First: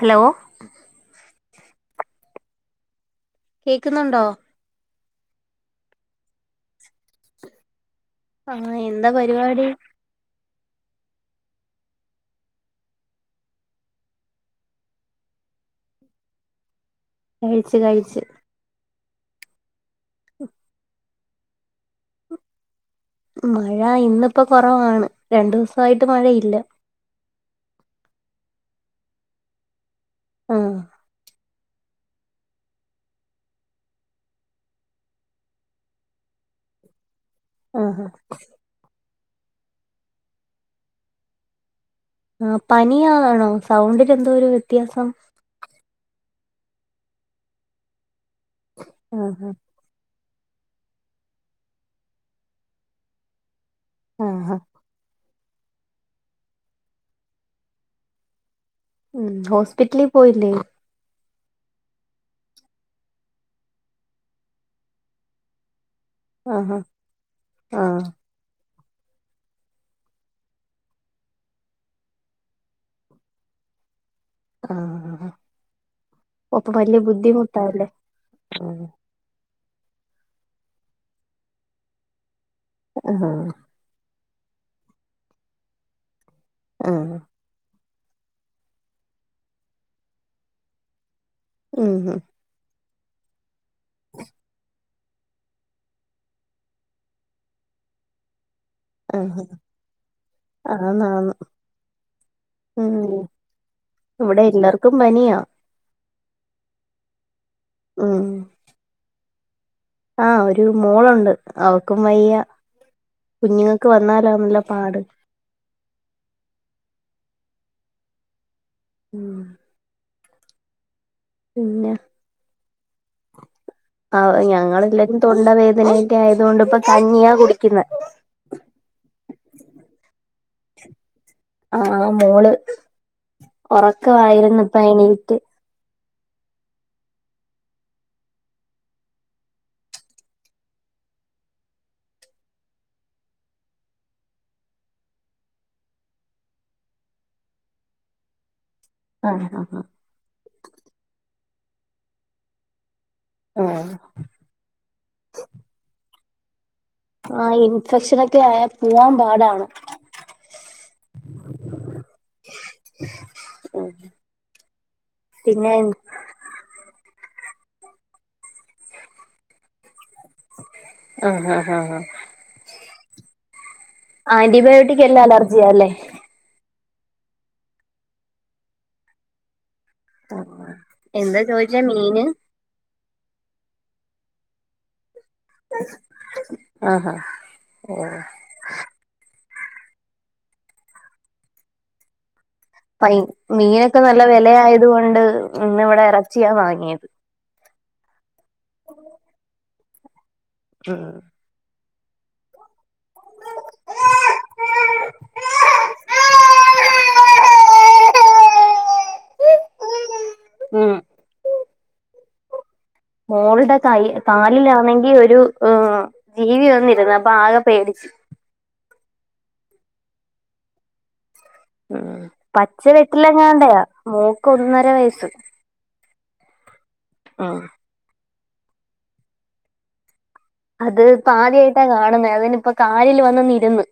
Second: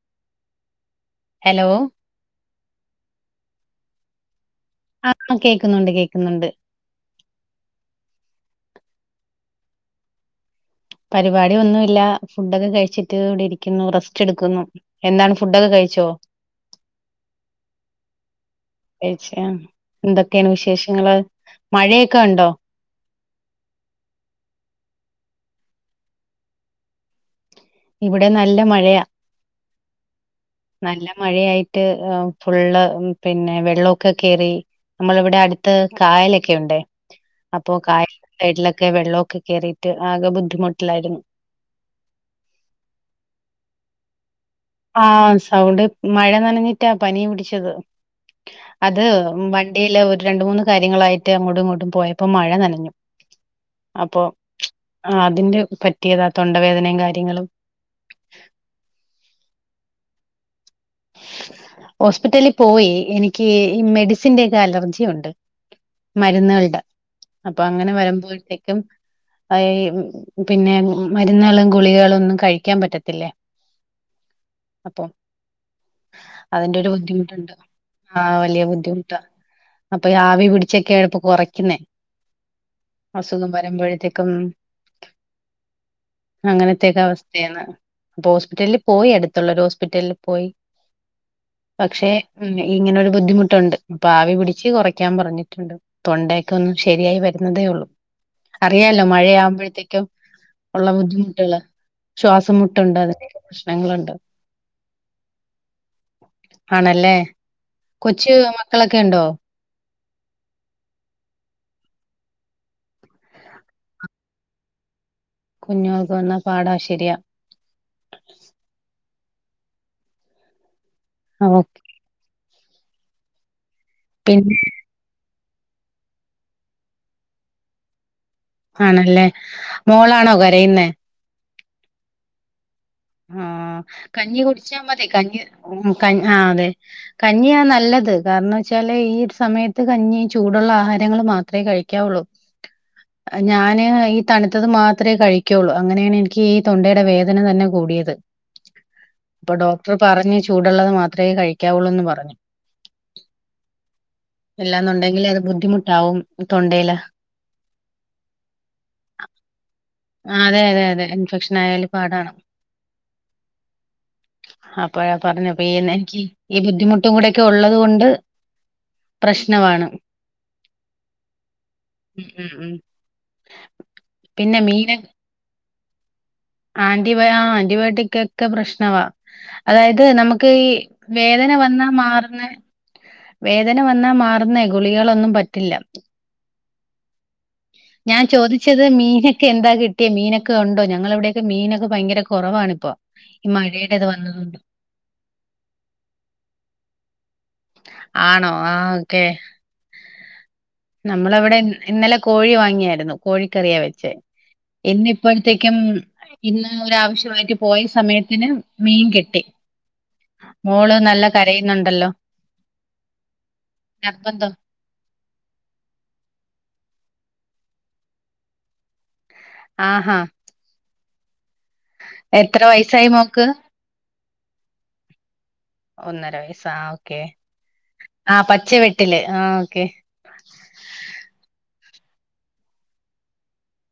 Hello hello കേക്കുന്നുണ്ടോ ആഹ് കേക്കുന്നുണ്ട് കേക്കുന്നുണ്ട് ആഹ് എന്താ പരിപാടി പരിപാടി ഒന്നുഇല്ല ഫുഡൊക്കെ കഴിച്ചിട്ട് ഇവിടെ ഇരിക്കുന്നു റസ്റ്റ് എടുക്കുന്നു എന്താണ് ഫുഡൊക്കെ കഴിച്ചോ കഴിച്ച് കഴിച്ച് കഴിച്ച് ആഹ് എന്തൊക്കെയാണ് വിശേഷങ്ങള് മഴയൊക്കെ ഇണ്ടോ മഴ ഇന്ന്പ്പൊകൊറവാണ് രണ്ടു ദിവസായിട്ട് മഴയില്ല ഇവിടെ നല്ല മഴയാ ആഹ് നല്ല മഴയായി ട്ട് ഏഹ് ഫുള്ള് പിന്നെ വെള്ളൊക്കെ കേറി നമ്മളെ ഇവടെ അടു ത്ത് കായലൊക്കെ ഉണ്ടെയ് അപ്പോ ആഹ് കായലിന്റെ സൈഡിലൊക്കെ വെള്ളൊക്കെ കേറി ട്ട് ആകെ ബുദ്ധിമുട്ടിലായിരുന്നു ആഹ് പനിയാണാണോ സൗണ്ടില് എന്തോ ഒരു വ്യ ആഹ്‌ സൗണ്ട് മഴ നനഞ്ഞിട്ടാ പനി പിടിച്ചത് അത് വ ആഹ് വണ്ടിയില് ഒരു രണ്ട്‌ മൂന്ന് കാര്യങ്ങളായിട്ട് അങ്ങോട്ടും ഇങ്ങോട്ടും പോയപ്പോ മഴ നനഞ്ഞു അപ്പൊ ആഹ് അതിന്റെ പറ്റിയതാ തൊണ്ടവേദനയും കാര്യങ്ങളും ഉം ഹോസ്പിറ്റലി പോയില്ലേ ഹോസ്പിറ്റലി പോയി എനിക്ക് ഈ മെഡിസിന്റെ ഒക്കെ അലർജി ഉണ്ട് ആഹ് മരുന്നുകൾടെ അപ്പൊ അങ്ങനെ ആഹ് വരുമ്പോഴത്തേക്കും അയ് പിന്നെ മരുന്നുകളും ഗുളികളും ഒന്നും കഴിക്കാൻ പറ്റത്തില്ലേ ആഹ് അപ്പൊ ആഹ് ആഹ്‌ ഓഹ് അപ്പൊ അതിന്റെ ഒരു വല്യ ബുദ്ധിമുട്ടാല്ലേ ആഹ് [unintelligible] ട്ടാ അപ്പൊയാവി പിടിച്ചൊക്കെയാണ്‌പ്പൊ കൊറയ്ക്ക്ന്നേ ആഹ് അസുഖം വരുമ്പഴത്തേക്കും അങ്ങനത്തെക്കെ ആഹ് അവസ്ഥയേന്ന് അപ്പൊ ഹോസ്പിറ്റലില് പോയി അടുത്തുള്ള ഒരു ഹോസ്പിറ്റലിൽ പോയി ഉം പക്ഷേ ഉം ഇങ്ങനെ ഒരു ബുദ്ധിമുട്ടുണ്ട് അപ്പൊ ആവി പിടിച്ച് കൊറയ്ക്കാൻ പറഞ്ഞിട്ടുണ്ട് തൊണ്ടയൊക്കെ ഒന്ന് ശരിയായി വരുന്നതേ ഉള്ളു അറിയാലോ ആഹ് മഴയാവുമ്പഴത്തേക്കും ഉള്ള ആന്നാന്ന് ബുദ്ധിമുട്ടുകള് ഉം ശ്വാസംമുട്ടുണ്ട് അതിനെയൊക്കെ പ്രശ്നങ്ങളുണ്ട് ഇവിടെ എല്ലാർ ക്കും പനിയാ ആണല്ലേ കൊച്ച് മക്കളൊക്കെ ഉണ്ടോ ആഹ്‌ ഒരു മോളുണ്ട് അവൾക്കും വയ്യ കുഞ്ഞുങ്ങൾക്ക് വന്നാലാണല്ലോ പാട് കുഞ്ഞുങ്ങൾക്ക് വന്ന പാടാ ശരിയാ ഉം ഓ, പിന്നെ അഹ് പിന്നെ ഞങ്ങളെല്ലരും തൊണ്ടവേദനൊക്കെ ആയതുകൊണ്ട് ഇപ്പ കഞ്ഞിയാ കുടിക്കുന്നെ ആണല്ലേ മോളാണോ കരയുന്നെ ആഹ്‌ മോള് ആഹ് കഞ്ഞി ഒറക്കവായിരുന്നു കുടിച്ചാ ഇപ്പ മതി എണീറ്റ് കഞ്ഞി ഉം കഞ് ആഹ് അതെ കഞ്ഞിയാ നല്ലത് കാരണം വച്ചാല് ഈ സമയത്ത് കഞ്ഞി ചൂടുള്ള ആഹാരങ്ങൾ മാത്രേ കഴിക്കാവുള്ളൂ ഞാന് ഈ തണുത്തത് മാത്രേ കഴിക്കുള്ളൂ അങ്ങനെയാണ് എനിക്ക് ഈ തൊണ്ടയുടെ വേദന തന്നെ കൂടിയത് അപ്പൊ ആഹ് ഡോക്ടർ പറഞ്ഞു ചൂടുള്ളത് മാത്രേ കഴിക്കാവുള്ളൂന്ന് പറഞ്ഞു ആഹ്‌ എല്ലാന്നുണ്ടെങ്കിൽ അത് ബുദ്ധിമുട്ടാാവും തൊണ്ടയിൽ ആഹ് ഇൻഫെക്ഷനൊക്കെ ആയാൽ പോവാൻ പാടാണ് ആഹ് അതെ അതെ അതെ ഇൻഫെക്ഷൻ ആയാല് പാടാണ് അപ്പഴ പറഞ്ഞപ്പ പിന്നെ എനിക്ക് ഈ ബുദ്ധിമുട്ടും കൂടിയൊക്കെ ഉള്ളത് കൊണ്ട് പ്രശ്നമാണ് ആഹ് ആഹ് ആഹ് ഉം ഉം ഉം പിന്നെ ആൻ്റിബയോ മീന് എല്ലാം അലർജിയ അല്ലേ ആന്റിബയ ആന്റിബയോട്ടിക്ക് ഒക്കെ പ്രശ്നവാ അതായത് നമുക്ക് ഈ എന്താ വേദന ചോദിച്ചേ വന്നാൽ മീന് മാറുന്ന വേദന വന്നാ മാറുന്നേ ഗുളിക കളൊന്നും പറ്റില്ല ആ ഹാ ഞാൻ ചോദിച്ചു പക്ഷച്ചത് മീനൊക്കെ എന്താ കിട്ടിയാ മീനൊക്കെ ഉണ്ടോ ഞങ്ങളവിടെയൊക്കെ മീനൊക്കെ ദയങ്കര കുറവാണ് മീനൊക്കെ നല്ല വില ആയത് കൊണ്ട് ഇന്ന് ഇവിടെ ഇറച്ചിയാ വാങ്ങിയത് ആണോ ആഹ് ഓക്കെ ഉം നമ്മളവിടെ ഇന്നലെ കോഴി വാങ്ങിയായിരുന്നു കോഴിക്കറിയ വെച്ചേ എന്നിപ്പോഴത്തേക്കും ഇന്ന് ഒരാവശ്യമായിട്ട് പോയ സമയത്തിന് മീൻ കിട്ടി ഉം മോള് നല്ലോം കരയുന്നുണ്ടല്ലോ മോളുടെ കൈ നിർബന്ധം കാലിലാണെങ്കി ഒരു ജീവി വന്നിരുന്നു അപ്പൊ ആകെ പേടിച്ചു ആഹാ ഉം എത്ര പച്ച വയസ്സായി മോക്ക് വെട്ടിലങ്ങാണ്ടയാ മോക്ക് ഒന്നര വയസ്സ് ഒന്നര വയസ്സാ ഓക്കേ ആഹ് ആഹ് പച്ച വെട്ടില് ആഹ് ഓക്കെ അത്പ്പ ആദ്യായിട്ടാ കാണുന്നത് അതിനിപ്പോ കാലിൽ വന്ന് ഇരുന്ന്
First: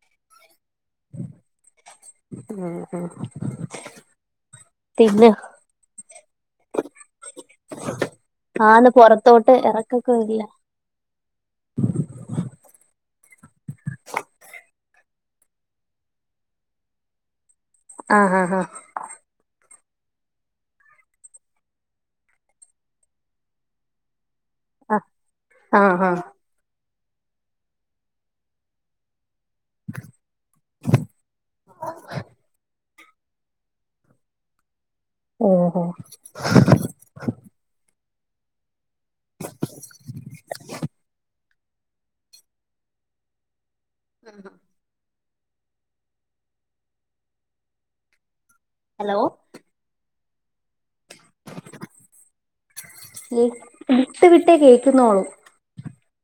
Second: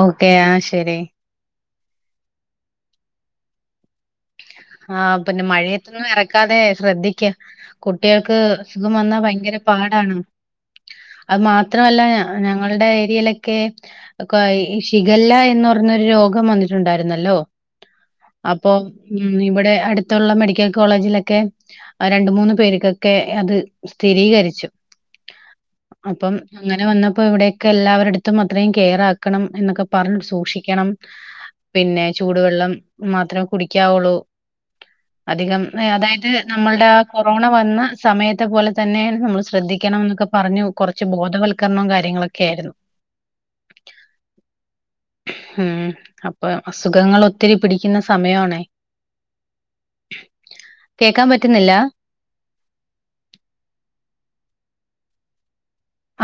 ഓക്കേ ആഹ് ശെരി ഉം ഉം ആഹ് പിന്നെ മഴയത്തന്നും ഇറക്കാതെ ശ്രദ്ധിക്ക കുട്ടികൾക്ക് ആന്ന് അസുഖം വന്നാ പൊറത്തോട്ട് ഭയങ്കര എറക്കൊക്കെ പാടാണ് ഇല്ല അത് മാത്രല്ല ഞങ്ങളുടെ ഏരിയയിലൊക്കെ ശിഖല്ല എന്ന് പറഞ്ഞൊരു രോഗം വന്നിട്ടുണ്ടായിരുന്നല്ലോ ആഹ് ആഹ് അപ്പൊ ഉം ഇവിടെ അടുത്തുള്ള മെഡിക്കൽ കോളേജിലൊക്കെ രണ്ട് മൂന്ന് പേർക്കൊക്കെ അത് സ്ഥിരീകരിച്ചു ആഹ് ആഹ് ആഹ് ആഹ് അപ്പം അങ്ങനെ വന്നപ്പോ ഇവിടെൊക്കെ എല്ലാവരുടുത്തും അത്രയും കെയറ് ആക്കും ണം എന്നൊക്കെ പറഞ്ഞ് സൂക്ഷിക്കണം പിന്നെ ചൂടുവെള്ളം മാത്രമേ കുടിക്കാവുള്ളൂ അധികം ഓഹോ അതായത് നമ്മളുടെ കൊറോണ വന്ന സമയത്തെ പോലെ തന്നെ നമ്മൾ ശ്രദ്ധിക്കണം എന്നൊക്കെ പറഞ്ഞു കുറച്ച് ബോധവത്ക്കരണം വൽക്കരണവും കാര്യങ്ങളൊക്കെ ആയിരുന്നു ആഹ് ഉം അപ്പൊ അസുഖങ്ങള് ഒത്തിരി പിടിക്കുന്ന സമയമാണേ ഹലോ കേക്കാൻ പറ്റുന്നില്ല വിട്ട് വിട്ടേ കേൾക്കുന്നോളൂ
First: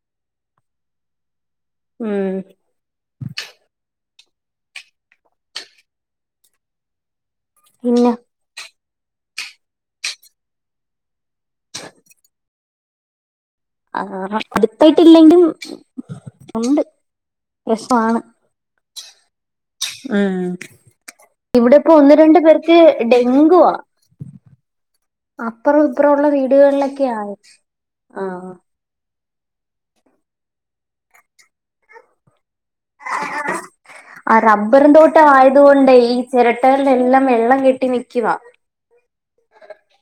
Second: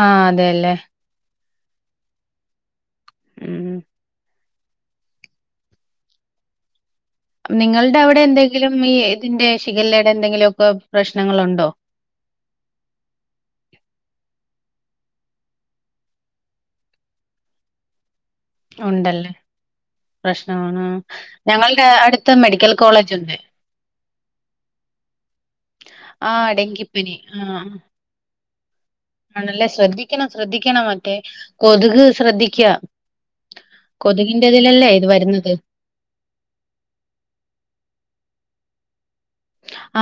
ആഹ് അതെല്ലേ ഉം ഉം നിങ്ങളുടെ പിന്നെ അവിടെ എന്തെങ്കിലും ഈ ഇതിന്റെ ശിഖലയുടെ എന്തെങ്കിലുമൊക്കെ പ്രശ്നങ്ങളുണ്ടോ ആഹ് അടുത്തായിട്ടില്ലെങ്കും ഉണ്ട് പ്രശ്‌നമാണ് ഉണ്ടല്ലേ പ്രശ്നമാണ് ഇവിടെ ഞങ്ങളുടെ ഇപ്പോ ഒന്ന് അടുത്ത രണ്ട് മെഡിക്കൽ പേർക്ക് കോളേജ് ഉണ്ട് അപ്പറം ഇപ്പുറം ഉള്ള ആഹ് വീടുകളിലൊക്കെ ഡെങ്കിപ്പനി ആണ് ആഹ് ആഹ് ആണല്ലേ ശ്രദ്ധിക്കണം ശ്രദ്ധിക്കണം മറ്റേ കൊതുക് ശ്രദ്ധിക്ക ആഹ് കൊതുകിന്റെതിലല്ലേ റബറും ഇത് തോട്ട വരുന്നത്. ആയതുകൊണ്ടേയ് ചിരട്ടകളുടെ എല്ലാം വെള്ളം കെട്ടി നിൽക്കവാ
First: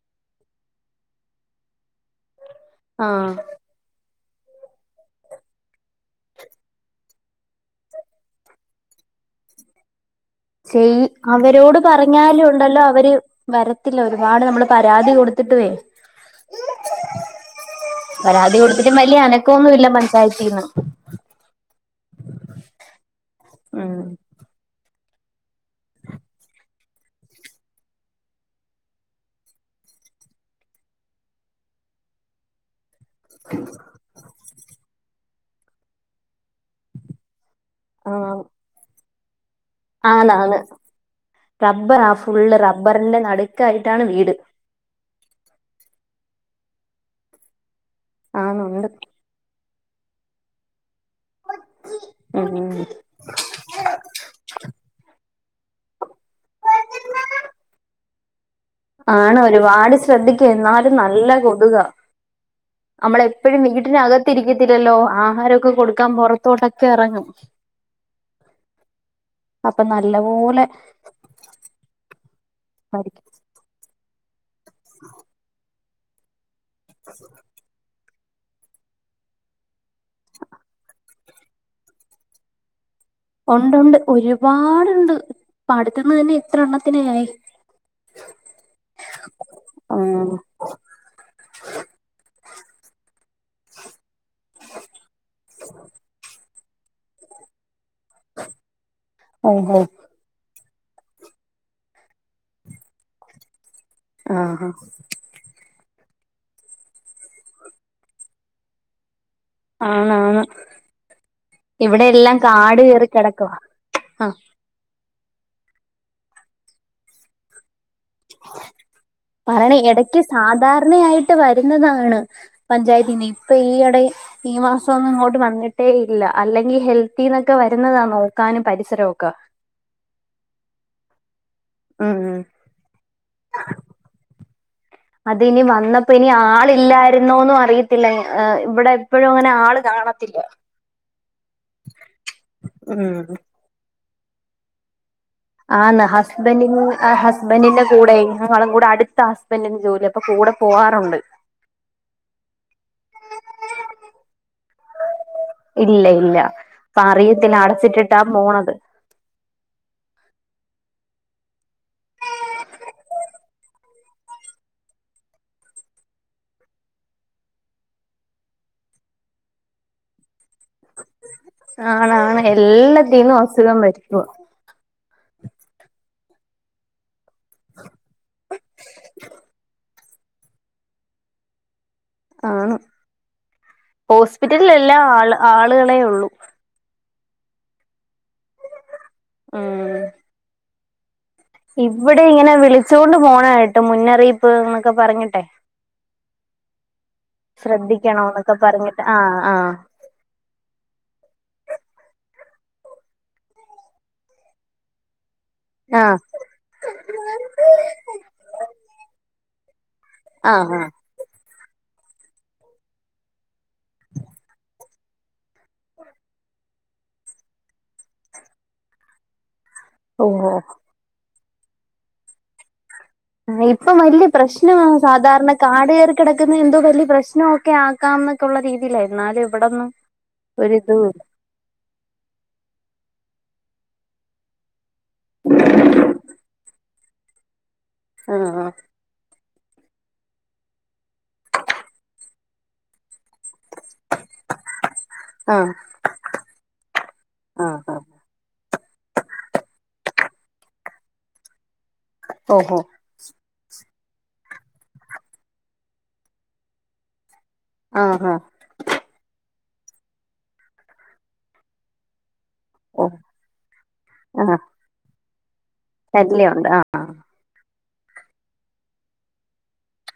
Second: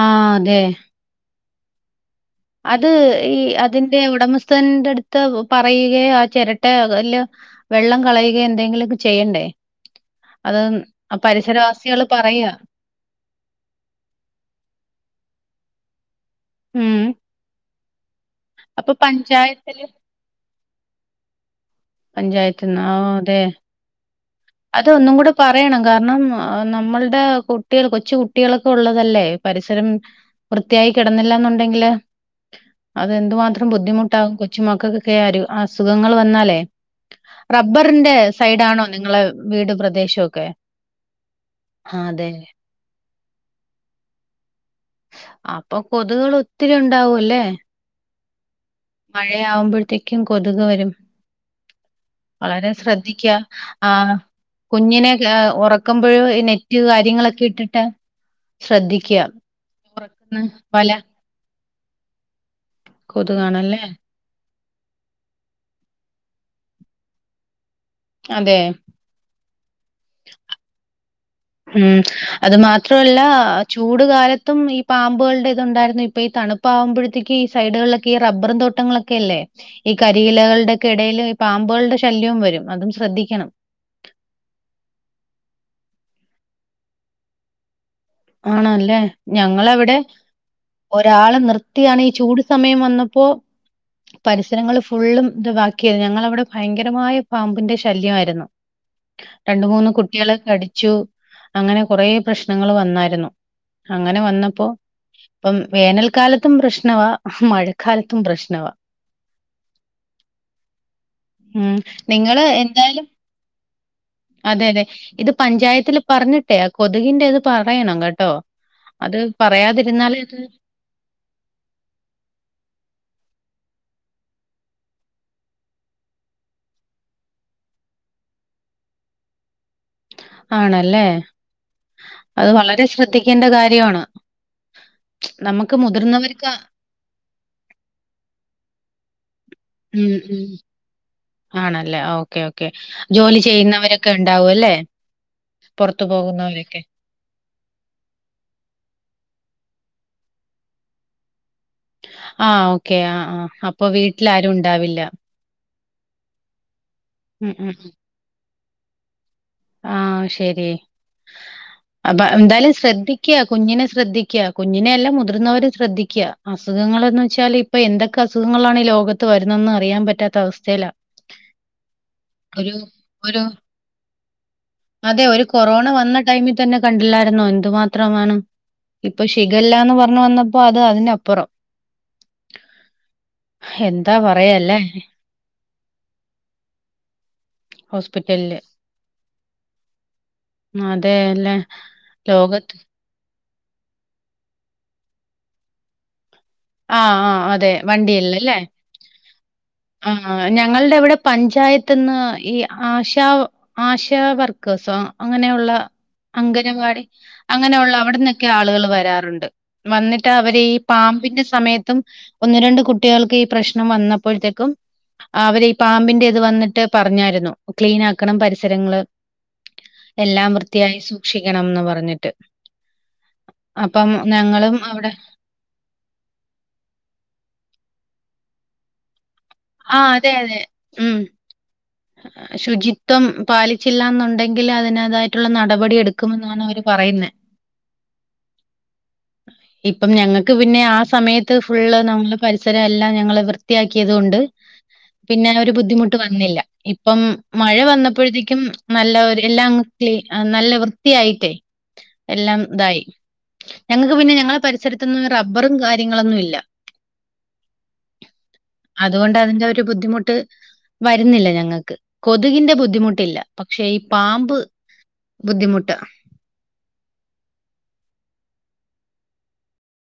ആഹ് അതെ അത് ആഹ് ഈ അതിന്റെ ഉടമസ്ഥൻന്റെ അടുത്ത് പറയുകയോ ആ ചിരട്ട വല്ലോ വെള്ളം കളയുക എന്തെങ്കിലൊക്കെ ചെയ്യണ്ടേ അത് ചെയ് അവരോട് പരിസരവാസികള് പറയാ. പറഞ്ഞാലുണ്ടല്ലോ അവര് വരത്തില്ല ഒരുപാട് നമ്മള് പരാതി കൊടുത്തിട്ടുവേ ഉം പരാതി അപ്പൊ കൊടുത്തിട്ടും വലിയ പഞ്ചായത്തില് അനക്കൊന്നുല്ല പഞ്ചായത്തീന്ന് പഞ്ചായത്ത്ന്ന് ആഹ് അതെ ഉം അതൊന്നും കൂടെ പറയണം കാരണം നമ്മളുടെ കുട്ടി കൊച്ചു കുട്ടികളൊക്കെ ഉള്ളതല്ലേ പരിസരം വൃത്തിയായി കിടന്നില്ലന്നുണ്ടെങ്കില് അതെന്ത് മാത്രം ബുദ്ധിമുട്ടാകും കൊച്ചു മക്കൾക്കൊക്കെ ആ ഒരു അസുഖങ്ങൾ വന്നാലേ റബ്ബറിന്റെ സൈഡ് ആണോ നിങ്ങളെ വീട് ആണ് പ്രദേശമൊക്കെ? ആണ് ആ റബ്ബറാ അതെ. ഫുള്ള് റബ്ബറിന്റെ നടുക്കായിട്ടാണ് വീട് അപ്പൊ കൊതുക്കൾ ഒത്തിരി ഉണ്ടാവും അല്ലേ ആണു ണ്ട് മഴയാവുമ്പോഴത്തേക്കും കൊതുക് വരും ഉം വളരെ ഉം ശ്രദ്ധിക്ക ആഹ് കുഞ്ഞിനെ ഉറക്കുമ്പോഴോ നെറ്റ് കാര്യങ്ങളൊക്കെ ഇട്ടിട്ട് ശ്രദ്ധിക്കുക ആണ് ഒരുപാട് ഉറക്കുന്ന ശ്രദ്ധിക്ക് വല എന്നാലും നല്ല കൊതുക നമ്മളപ്പോഴും കൊതുകാണല്ലേ വീട്ടിനകത്തിരിക്കത്തില്ലല്ലോ ആഹാരൊക്കെ കൊടുക്കാൻ പൊറത്തോട്ടൊക്കെ ഇറങ്ങും അതെ അപ്പൊ നല്ല പോലെ ഉം അത് മാത്രല്ല ബാധിക്കും ചൂട് കാലത്തും ഈ പാമ്പുകളുടെ ഉണ്ടായിരുന്നു. ഇപ്പ ഈ തണുപ്പാവുമ്പോഴത്തേക്ക് ഈ സൈഡുകളിലൊക്കെ ഈ റബ്ബറും തോട്ടങ്ങളൊക്കെ അല്ലേ ഈ കരിയിലകളുടെ ഒക്കെ ഇടയിൽ ഈ പാമ്പുകളുടെ ശല്യവും വരും അതും ശ്രദ്ധിക്കണം. ഉണ്ടണ്ട് ഒരുപാടുണ്ട് ഇപ്പടുത്ത്ന്ന് തന്നെ എത്ര എണ്ണത്തിനെയായി ആണല്ലേ ഞങ്ങളവിടെ ആഹ് ഒരാള് നിർത്തിയാണ് ഈ ചൂട് സമയം വന്നപ്പോ പരിസരങ്ങള് ഫുള്ളും ഇതാക്കിയത് ഞങ്ങളവിടെ ഭയങ്കരമായ പാമ്പിന്റെ ശല്യമായിരുന്നു രണ്ട് ഓഹോ മൂന്ന് കു കുട്ടികളെ കടിച്ചു അങ്ങനെ കൊറേ പ്രശ്നങ്ങൾ വന്നായിരുന്നു അങ്ങനെ വന്നപ്പോ ആഹ് പ്പം വേനൽക്കാലത്തും പ്രശ്നവാ മഴക്കാലത്തും പ്രശ്നവാ ആന്ന് ആന്ന് ഉം. ഇവിടെ എല്ലാം നിങ്ങള് കാട് എന്തായാലും കേറി കെടക്കുവാ അതെ ല്ലെ ഇത് പഞ്ചായത്തില് പറഞ്ഞിട്ടേ കൊതുകിൻ്റെ ഇത് പറയണം കേ ട്ടോ അത് പറയാതിരുന്നാല് അത് ണയായിട്ട് വരുന്നതാണ് പഞ്ചായത്തിന്ന് ഇപ്പൊ ഈയിടെ ഈ മാസം ഇങ്ങോട്ട് വന്നിട്ടേ ഇല്ല അല്ലെങ്കിൽ ഹെൽത്തിന്നൊക്കെ വരുന്നതാ നോക്കാനും പരിസരവൊക്കെ ആണല്ലേ ഉം അത് വളരെ ശ്രദ്ധിക്കേണ്ട കാര്യവാണ് അത് ഇനി വന്നപ്പോ ഇനി ആളില്ലായിരുന്നോന്നും അറിയത്തില്ല ഏ ഇവിടെ എപ്പോഴും അങ്ങനെ ആൾ ഉം ഉം ആണല്ലേ ഓക്കെ ഓക്കെ ഉം ജോലി ചെയ്യുന്നവരൊ ക്കെ ഇണ്ടാവും അല്ലേ ആന്ന് പുറത്തു പോകുന്നവരൊക്കെ. ഹസ്ബെൻഡിന് ആഹ് ഹസ്ബൻ്റിന്റെ കൂടെയ് ഞങ്ങളും കൂടെ അടുത്ത ഹസ്ബൻ്റിന്റെ ജോലി അപ്പ കൂടെ പോവാറുണ്ട് ആഹ് ഓക്കെ ആ ആ അപ്പൊ വീട്ടിൽ ആരും ഉണ്ടാവില്ല ല്ല അപ്പ ഉം, അറിയത്തില്ല ഉം. അടച്ചിട്ടിട്ടാ പോണത് ആഹ് ശരി അപ്പൊ എന്തായാലും ശ്രദ്ധിക്കാ കുഞ്ഞിനെ ശ്രദ്ധിക്ക കുഞ്ഞിനെല്ല എല്ലാം മുതിർന്നവരും ശ്രദ്ധിക്ക അസുഖങ്ങള്ന്ന് വെച്ചാൽ ഇപ്പൊ എന്തൊക്കെ അസുഖങ്ങളാണ് ഈ ലോകത്ത് വരുന്നതെന്ന് അറിയാൻ പറ്റാത്ത അവസ്ഥയിലാ ആണ് ആണ് ഒരു എല്ലാതീന്നും ഒരു അസുഖം വ രുത്തും അതെ ഒരു കൊറോണ വന്ന് ടൈമിൽ തന്നെ കണ്ടില്ലായിരുന്നോ എന്തു മാത്രമാണ് ഇപ്പ ശിഖല്ലാന്ന് പറഞ്ഞു വന്നപ്പോ അത് അതിനപ്പു പ്പുറം ആണ് പറയാ ഹോസ്പിറ്റലിൽ അല്ലേ എല്ലാ ആൾ ആളുകളെ ഒള്ളൂ ഹോസ്പിറ്റലില് ഉം അതെ യലെ ഇവിടെ ഇങ്ങനെ വിളിച്ചോണ്ട് പോണെ കേട്ട് മുന്നറിയിപ്പ് ന്നൊക്കെ പറഞ്ഞിട്ടെ ആഹ് ആഹ് ശ്രദ്ധിക്കണം ന്നൊക്കെ പറഞ്ഞിട്ട് ആഹ് ആഹ് ആ ആ ഞങ്ങളുടെ ഇവിടെ പഞ്ചായത്ത്ന്ന് ഈ ആശാ ആശ വർക്കേഴ്സോ അങ്ങനെയുള്ള ആഹ് അംഗനവാടി അങ്ങനെയുള്ള അവിട് ന്നൊ ക്കെ ആളുകൾ വരാറുണ്ട് വന്നിട്ട് ആഹ് അവര് ഈ ആഹ് പാമ്പിന്റെ സ് സമയത്തും ഒന്ന് രണ്ട് കുട്ടികൾക്ക് ഈ പ്രശ്നം വന്നപ്പോഴ് ത്തേക്കും അവര് ഈ പാമ്പിന്റെ ഇത് വന്നിട്ട് പറഞ്ഞായിരുന്നു ക്ലീനാക്കണം പരിസരങ്ങള് ഓഹോ എല്ലാം വൃത്തിയായി സൂക്ഷിക്കണംന്ന് പറഞ്ഞിട്ട് മെയ് പ്പ അപ്പം വല്യാ ഞങ്ങളും പ്രശ്നമാ അവിടെ സാധാരണ കാടു കേറി കിടക്കുന്ന എന്തോ വല്യ പ്രശ്ണക്കെ ആക്കാം ന്നൊക്കെള്ള രീതിയിലായി ന്നാലും ഇവിടെന്നും ആ ഒരിത് വീണ് ഏഹ് ശുചിത്വം പാലിച്ചില്ല ന്നുണ്ടെങ്കിൽ അതിനക തായിട്ടുള്ള നടപടി എടുക്കുമെന്നാണ് അവര് പറയുന്നെ ആഹ് ആഹ് ഇപ്പം ഞങ്ങക്ക് പിന്നെ ആ സമയത്ത് ഫുള്ള് നമ്മളെ പരിസരം എല്ലാം ഞങ്ങള് വൃത്തിയാക്കിയത്കൊണ്ട് പിന്നെ ആഹ് ഒരു ബുദ്ധിമുട്ട് വന്നില്ല ഇപ്പം മഴ ആഹ് ആഹ് വന്നപ്പോഴത്തേക്കും നല്ല ഒര് എല്ലാം ക്ലീൻ നല്ല വൃത്തിയായിട്ടേ എല്ലാം ഓഹോ തായി ഞങ്ങക്ക് പിന്നെ ഞങ്ങളെ പരിസരത്തൊന്നും റബ്ബറും കാര്യങ്ങളൊന്നും ഇല്ല ആഹ് ആഹ് അതുകൊണ്ട് അതിന്റെ ഒരു ബുദ്ധിമുട്ട് വരുന്നില്ല ഞങ്ങക്ക് കൊതുകിന്റെ ഓഹ് ബുദ്ധിമുട്ടില്ല പക്ഷെ ഈ പാമ്പ് ബുദ്ധിമുട്ടാ ശല്യ ഉണ്ട് ആഹ്